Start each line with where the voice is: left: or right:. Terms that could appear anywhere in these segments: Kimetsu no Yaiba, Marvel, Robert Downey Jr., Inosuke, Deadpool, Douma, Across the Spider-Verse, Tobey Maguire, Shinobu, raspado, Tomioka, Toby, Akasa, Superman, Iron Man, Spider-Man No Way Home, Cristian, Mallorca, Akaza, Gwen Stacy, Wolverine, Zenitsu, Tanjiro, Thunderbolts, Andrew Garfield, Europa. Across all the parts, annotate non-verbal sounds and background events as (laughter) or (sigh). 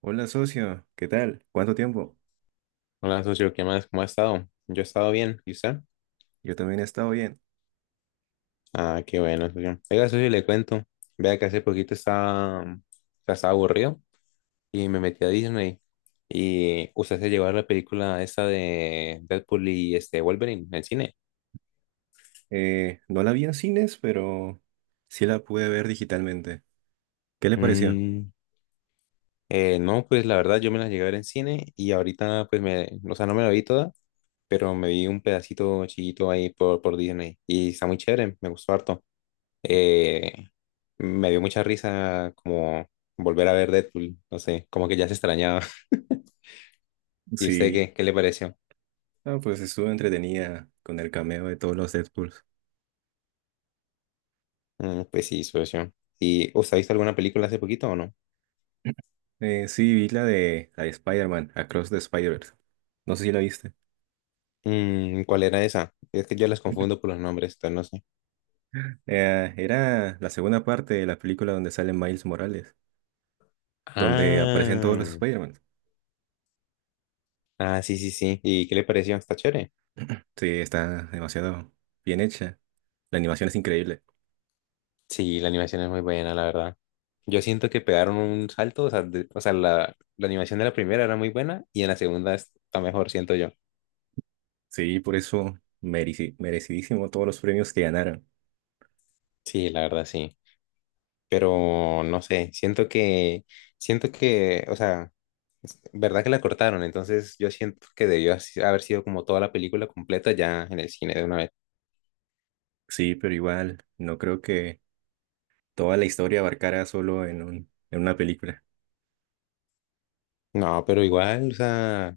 right: Hola socio, ¿qué tal? ¿Cuánto tiempo?
left: Hola, socio, ¿qué más? ¿Cómo ha estado? Yo he estado bien, ¿y usted?
right: Yo también he estado bien.
left: Ah, qué bueno, socio. Oiga, socio, le cuento. Vea que hace poquito estaba, o sea, estaba aburrido y me metí a Disney. Y usted se llevó a la película esta de Deadpool y este Wolverine en cine.
right: No la vi en cines, pero sí la pude ver digitalmente. ¿Qué le pareció?
left: Mm, no, pues la verdad yo me la llegué a ver en cine y ahorita pues me, o sea, no me la vi toda, pero me vi un pedacito chiquito ahí por Disney y está muy chévere, me gustó harto. eh, Me dio mucha risa como volver a ver Deadpool, no sé, como que ya se extrañaba. (laughs) ¿Y usted
right: Sí.
left: qué le pareció?
right: Ah, pues estuvo entretenida con el cameo de todos los Deadpools.
left: Mm, pues sí, socio. ¿Y usted ha visto alguna película hace poquito o no?
right: Sí, vi la de Spider-Man, Across the Spider-Verse. No sé si la viste.
left: Mm, ¿cuál era esa? Es que yo las confundo por los nombres, entonces no sé.
right: Era la segunda parte de la película donde sale Miles Morales, donde aparecen todos los
left: Ah,
right: Spider-Man.
left: ah, sí, sí, sí. ¿Y qué le pareció? ¿Está chévere?
right: Sí, está demasiado bien hecha. La animación es increíble.
left: Sí, la animación es muy buena, la verdad. Yo siento que pegaron un salto, o sea, o sea, la animación de la primera era muy buena y en la segunda está mejor, siento yo.
right: Sí, por eso merecidísimo todos los premios que ganaron.
left: Sí, la verdad, sí. Pero no sé, siento que, o sea, verdad que la cortaron, entonces yo siento que haber sido como toda la película completa ya en el cine de una vez.
right: Sí, pero igual, no creo que toda la historia abarcara solo en una película.
left: No, pero igual, o sea,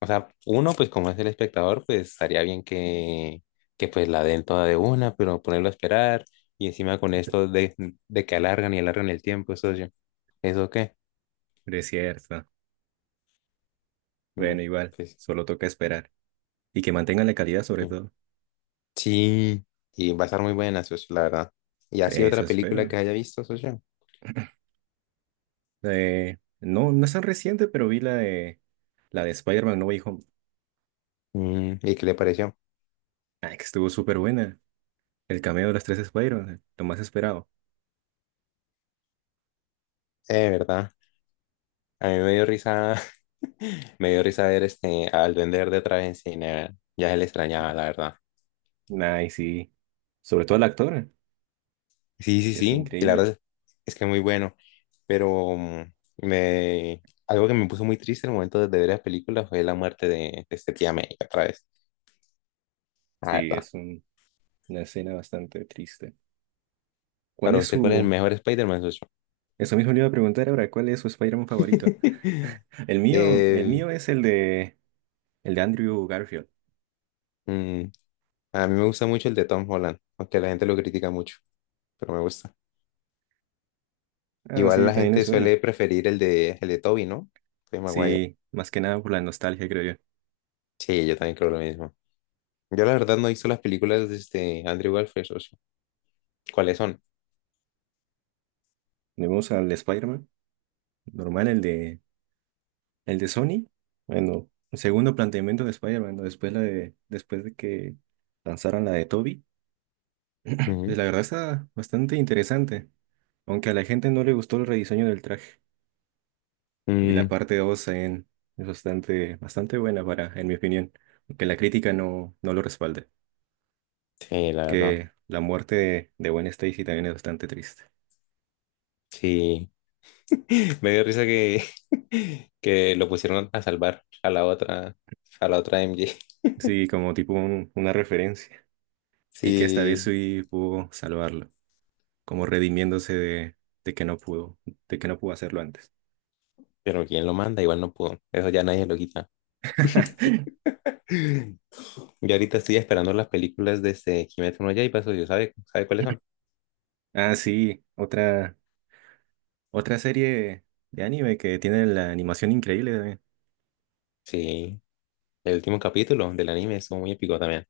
left: o sea, uno pues como es el espectador, pues estaría bien que pues la den toda de una, pero ponerlo a esperar y encima con esto
right: (laughs)
left: de que alargan y alargan el tiempo, eso yo, ¿eso qué?
right: Pero es cierto.
left: Mm,
right: Bueno, igual,
left: Pues
right: solo toca esperar. Y que mantengan la calidad sobre
left: mm.
right: todo.
left: sí, y va a estar muy buena, socio, la verdad. ¿Y así
right: Eso
left: otra película
right: espero.
left: que haya visto, socio?
right: No, no es tan reciente, pero vi la de Spider-Man No Way Home.
left: Mm, ¿y qué le pareció?
right: Ay, que estuvo súper buena. El cameo de los tres Spider-Man, lo más esperado.
left: ¿Verdad? A mí me dio risa, (laughs) me dio risa ver este, al vender de otra vez en cine, ya se le extrañaba, la verdad.
right: Ay, sí. Sobre todo el actor,
left: Sí, sí,
right: que es
left: sí, y la
right: increíble.
left: verdad es que muy bueno, pero algo que me puso muy triste en el momento de ver la película fue la muerte de este tía May otra vez, la
right: Sí,
left: verdad.
right: es un- una escena bastante triste. ¿Cuál
left: Para
right: es
left: usted, ¿cuál es el
right: su...
left: mejor Spider-Man, socio?
right: Eso mismo le iba a preguntar ahora, ¿cuál es su Spider-Man favorito?
left: (laughs)
right: El mío, el
left: Eh,
right: mío es el de Andrew Garfield.
left: mm, a mí me gusta mucho el de Tom Holland, aunque la gente lo critica mucho, pero me gusta.
right: Ah,
left: Igual
right: sí,
left: la
right: también
left: gente
right: es bueno.
left: suele preferir el de Tobey, ¿no? Tobey Maguire.
right: Sí, más que nada por la nostalgia, creo yo.
left: Sí, yo también creo lo mismo. Yo la verdad no he visto las películas de este Andrew Garfield, socio. ¿Cuáles son?
right: Tenemos al Spider-Man, normal, el de Sony. Bueno, el segundo planteamiento de Spider-Man, ¿no? Después la de, después de que lanzaron la de Toby. Pues
left: Ujú.
right: la verdad está bastante interesante, aunque a la gente no le gustó el rediseño del traje. Y la
left: Mm,
right: parte 2 también es bastante buena para, en mi opinión, aunque la crítica no lo respalde,
left: sí, la verdad.
right: porque la muerte de Gwen Stacy también es bastante triste.
left: Sí. (laughs) Me dio risa que, (laughs) que lo pusieron a salvar a la otra MJ. (laughs)
right: Sí, como una referencia, y que esta vez
left: Sí,
right: sí pudo salvarlo, como redimiéndose de que no pudo, de que no pudo hacerlo antes.
left: pero ¿quién lo manda? Igual no pudo. Eso ya nadie lo quita.
right: (laughs)
left: (laughs) Yo ahorita estoy esperando las películas de este Kimetsu no Yaiba, socio. Sabe cuáles son?
right: Ah, sí, otra serie de anime que tiene la animación increíble también.
left: Sí. El último capítulo del anime estuvo muy épico también.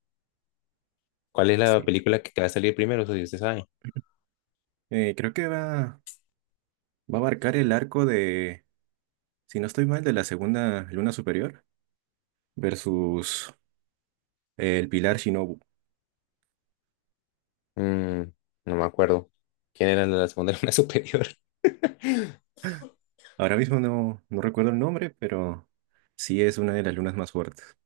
left: ¿Cuál es la
right: Sí.
left: película que te va a salir primero? Eso sí, usted sabe.
right: Creo que va a abarcar el arco de, si no estoy mal, de la segunda luna superior versus el pilar Shinobu.
left: Mm, no me acuerdo. ¿Quién era la segunda luna (laughs) superior? (laughs)
right: Ahora mismo no recuerdo el nombre, pero sí es una de las lunas más fuertes.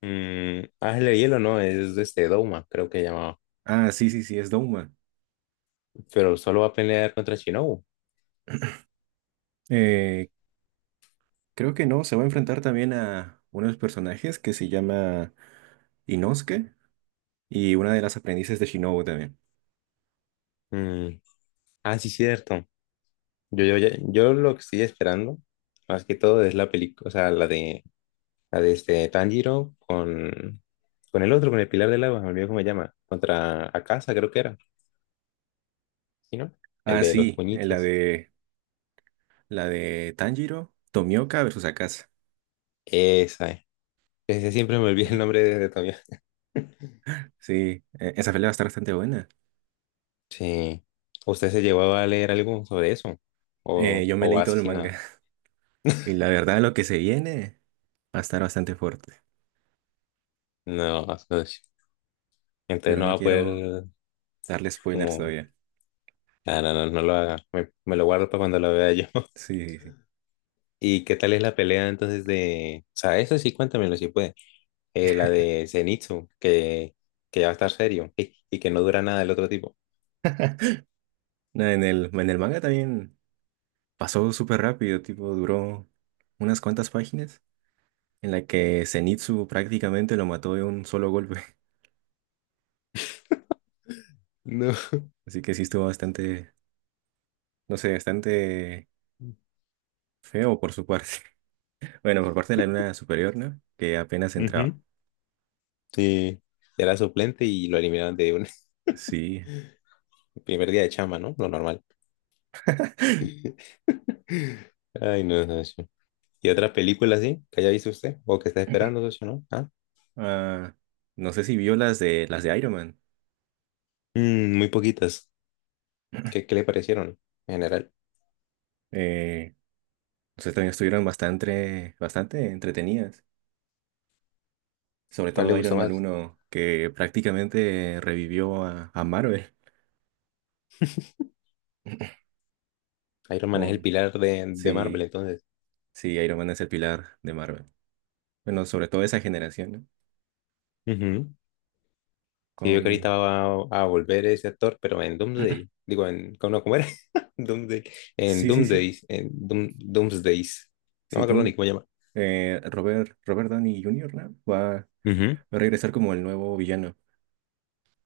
left: Mm, Ángel de Hielo, no, es este Douma, creo que llamaba.
right: Ah, sí, sí, sí, es Douma.
left: Pero solo va a pelear contra Shinobu.
right: Eh, Creo que no, se va a enfrentar también a uno de los personajes que se llama Inosuke y una de las aprendices de Shinobu también.
left: Mm, ah, sí, cierto. Yo lo que estoy esperando, más que todo, es la película, o sea, la de este Tanjiro con el otro, con el Pilar del Agua, me olvidé cómo se llama, contra Akasa, creo que era. ¿Sí, no? El
right: Ah,
left: de los
right: sí,
left: puñitos.
right: la de Tanjiro, Tomioka versus Akaza.
left: Esa, eh. Ese siempre me olvida el nombre
right: (clears throat)
left: de todavía. (laughs)
right: Sí, esa pelea va a estar bastante buena.
left: Sí. ¿Usted se llevaba a leer algo sobre eso?
right: Yo me
left: O
right: leí todo
left: así
right: el
left: sin nada?
right: manga. Y la verdad, lo que se viene va a estar bastante fuerte.
left: No, no sé. Entonces
right: Pero
left: no
right: no
left: va a
right: quiero
left: poder
right: darle spoilers
left: como...
right: todavía.
left: Ah, no, no, no lo haga. Me lo guardo para cuando lo vea yo. (laughs)
right: Sí, sí, sí.
left: ¿Y qué tal es la pelea entonces de... O sea, eso sí, cuéntamelo si puede. La de Zenitsu, que ya va a estar serio y que no dura nada el otro tipo.
right: No, en el manga también pasó súper rápido, tipo, duró unas cuantas páginas en la que Zenitsu prácticamente lo mató de un solo golpe.
left: No.
right: (laughs) Así que sí estuvo bastante, no sé, bastante feo por su parte. (laughs) Bueno, por parte de la luna superior, ¿no? Que apenas entraba.
left: Ujú. Sí, era suplente y lo eliminaron de un
right: Sí.
left: (laughs) primer día de chamba, ¿no? Lo normal. (laughs) Ay, no, socio. ¿Y otra película así que haya visto usted o que está esperando, socio, no? ¿Ah?
right: Ah, no sé si vio las de Iron Man.
left: Mm, muy poquitas.
right: (clears throat)
left: ¿Qué le parecieron en general?
right: Eh, Entonces también estuvieron bastante entretenidas. Sobre
left: ¿Cuál le
right: todo Iron
left: gustó
right: Man
left: más?
right: uno que prácticamente revivió a Marvel. (laughs)
left: Iron Man es el
right: Con,
left: pilar de Marvel,
right: sí,
left: entonces.
right: sí, Iron Man es el pilar de Marvel. Bueno, sobre todo esa generación, ¿no?
left: Ujú. Sí, yo creo que
right: Con,
left: ahorita a volver ese actor, pero en Doomsday.
right: (clears throat)
left: Digo, en, ¿cómo, no, cómo era? (laughs) Doomsday. En
right: sí, sí, sí.
left: Doomsday. En Doomsdays. No
right: Sí,
left: me acuerdo
right: tú,
left: ni cómo se llama.
right: eh, Robert, Robert Downey Jr., ¿no? Va
left: Ujú.
right: a regresar como el nuevo villano.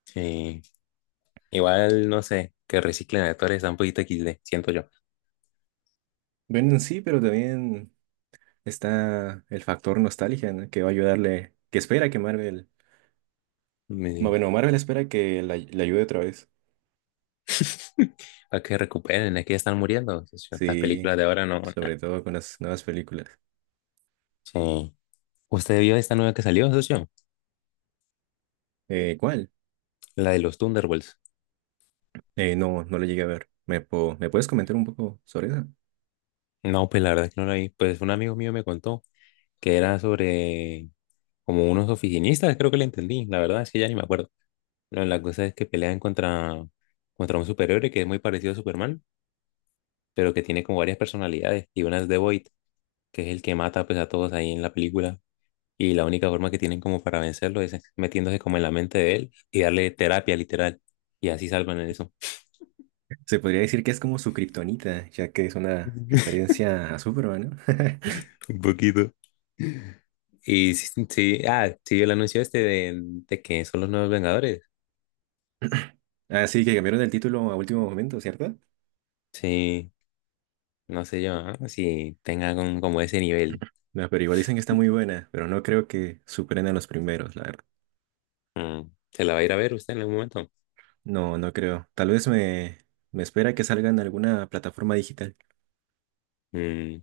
left: Sí. Igual, no sé, que reciclen actores está un poquito XD, siento yo.
right: Bueno, sí, pero también está el factor nostalgia, ¿no? Que va a ayudarle, que espera que Marvel, no,
left: Me-
right: bueno, Marvel espera que le ayude otra vez.
left: (laughs) Para que recuperen, es que ya están muriendo, socio. Estas
right: Sí,
left: películas de ahora no. Na.
right: sobre todo con las nuevas películas.
left: Sí. ¿Usted vio esta nueva que salió, socio?
right: ¿Cuál?
left: La de los Thunderbolts.
right: No, no la llegué a ver. ¿Me puedes comentar un poco sobre eso?
left: No, pues la verdad es que no la vi. Pues un amigo mío me contó que era sobre como unos oficinistas, creo que le entendí. La verdad es que ya ni me acuerdo. No, la cosa es que pelean contra un superhéroe que es muy parecido a Superman, pero que tiene como varias personalidades y una es The Void, que es el que mata pues, a todos ahí en la película. Y la única forma que tienen como para vencerlo es metiéndose como en la mente de él y darle terapia literal. Y así salvan eso.
right: Se podría decir que es como su kriptonita, ya que es una
left: (laughs)
right: referencia a Superman, ¿no?
left: Un poquito. Y sí, sí, sí, ah, sí, el anuncio este de que son los nuevos Vengadores.
right: (laughs) Así que cambiaron el título a último momento, ¿cierto?
left: Sí, no sé yo, ah, si tengan como ese nivel.
right: No, pero igual dicen que está muy buena, pero no creo que superen a los primeros, la verdad.
left: Mm, ¿se la va a ir a ver usted en algún momento?
right: No, no creo. Me espera que salga en alguna plataforma digital.
left: Mm,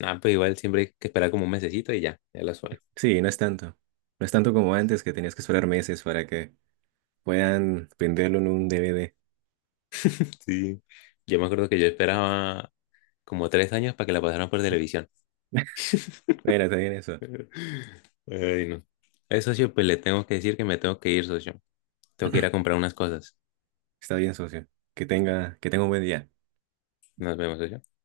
left: ah, pues igual siempre hay que esperar como un mesecito y ya, ya la suben.
right: Sí, no es tanto. No es tanto como antes que tenías que esperar meses para que puedan venderlo en un DVD.
left: Sí. Yo me acuerdo que yo esperaba como tres años para que la pasaran por televisión.
right: Mira, está bien eso.
left: (laughs) Ay, no. Socio, pues le tengo que decir que me tengo que ir, socio. Tengo que ir a
right: (laughs)
left: comprar unas cosas.
right: Está bien, socio. Que tenga un buen día.
left: Nos vemos, socio.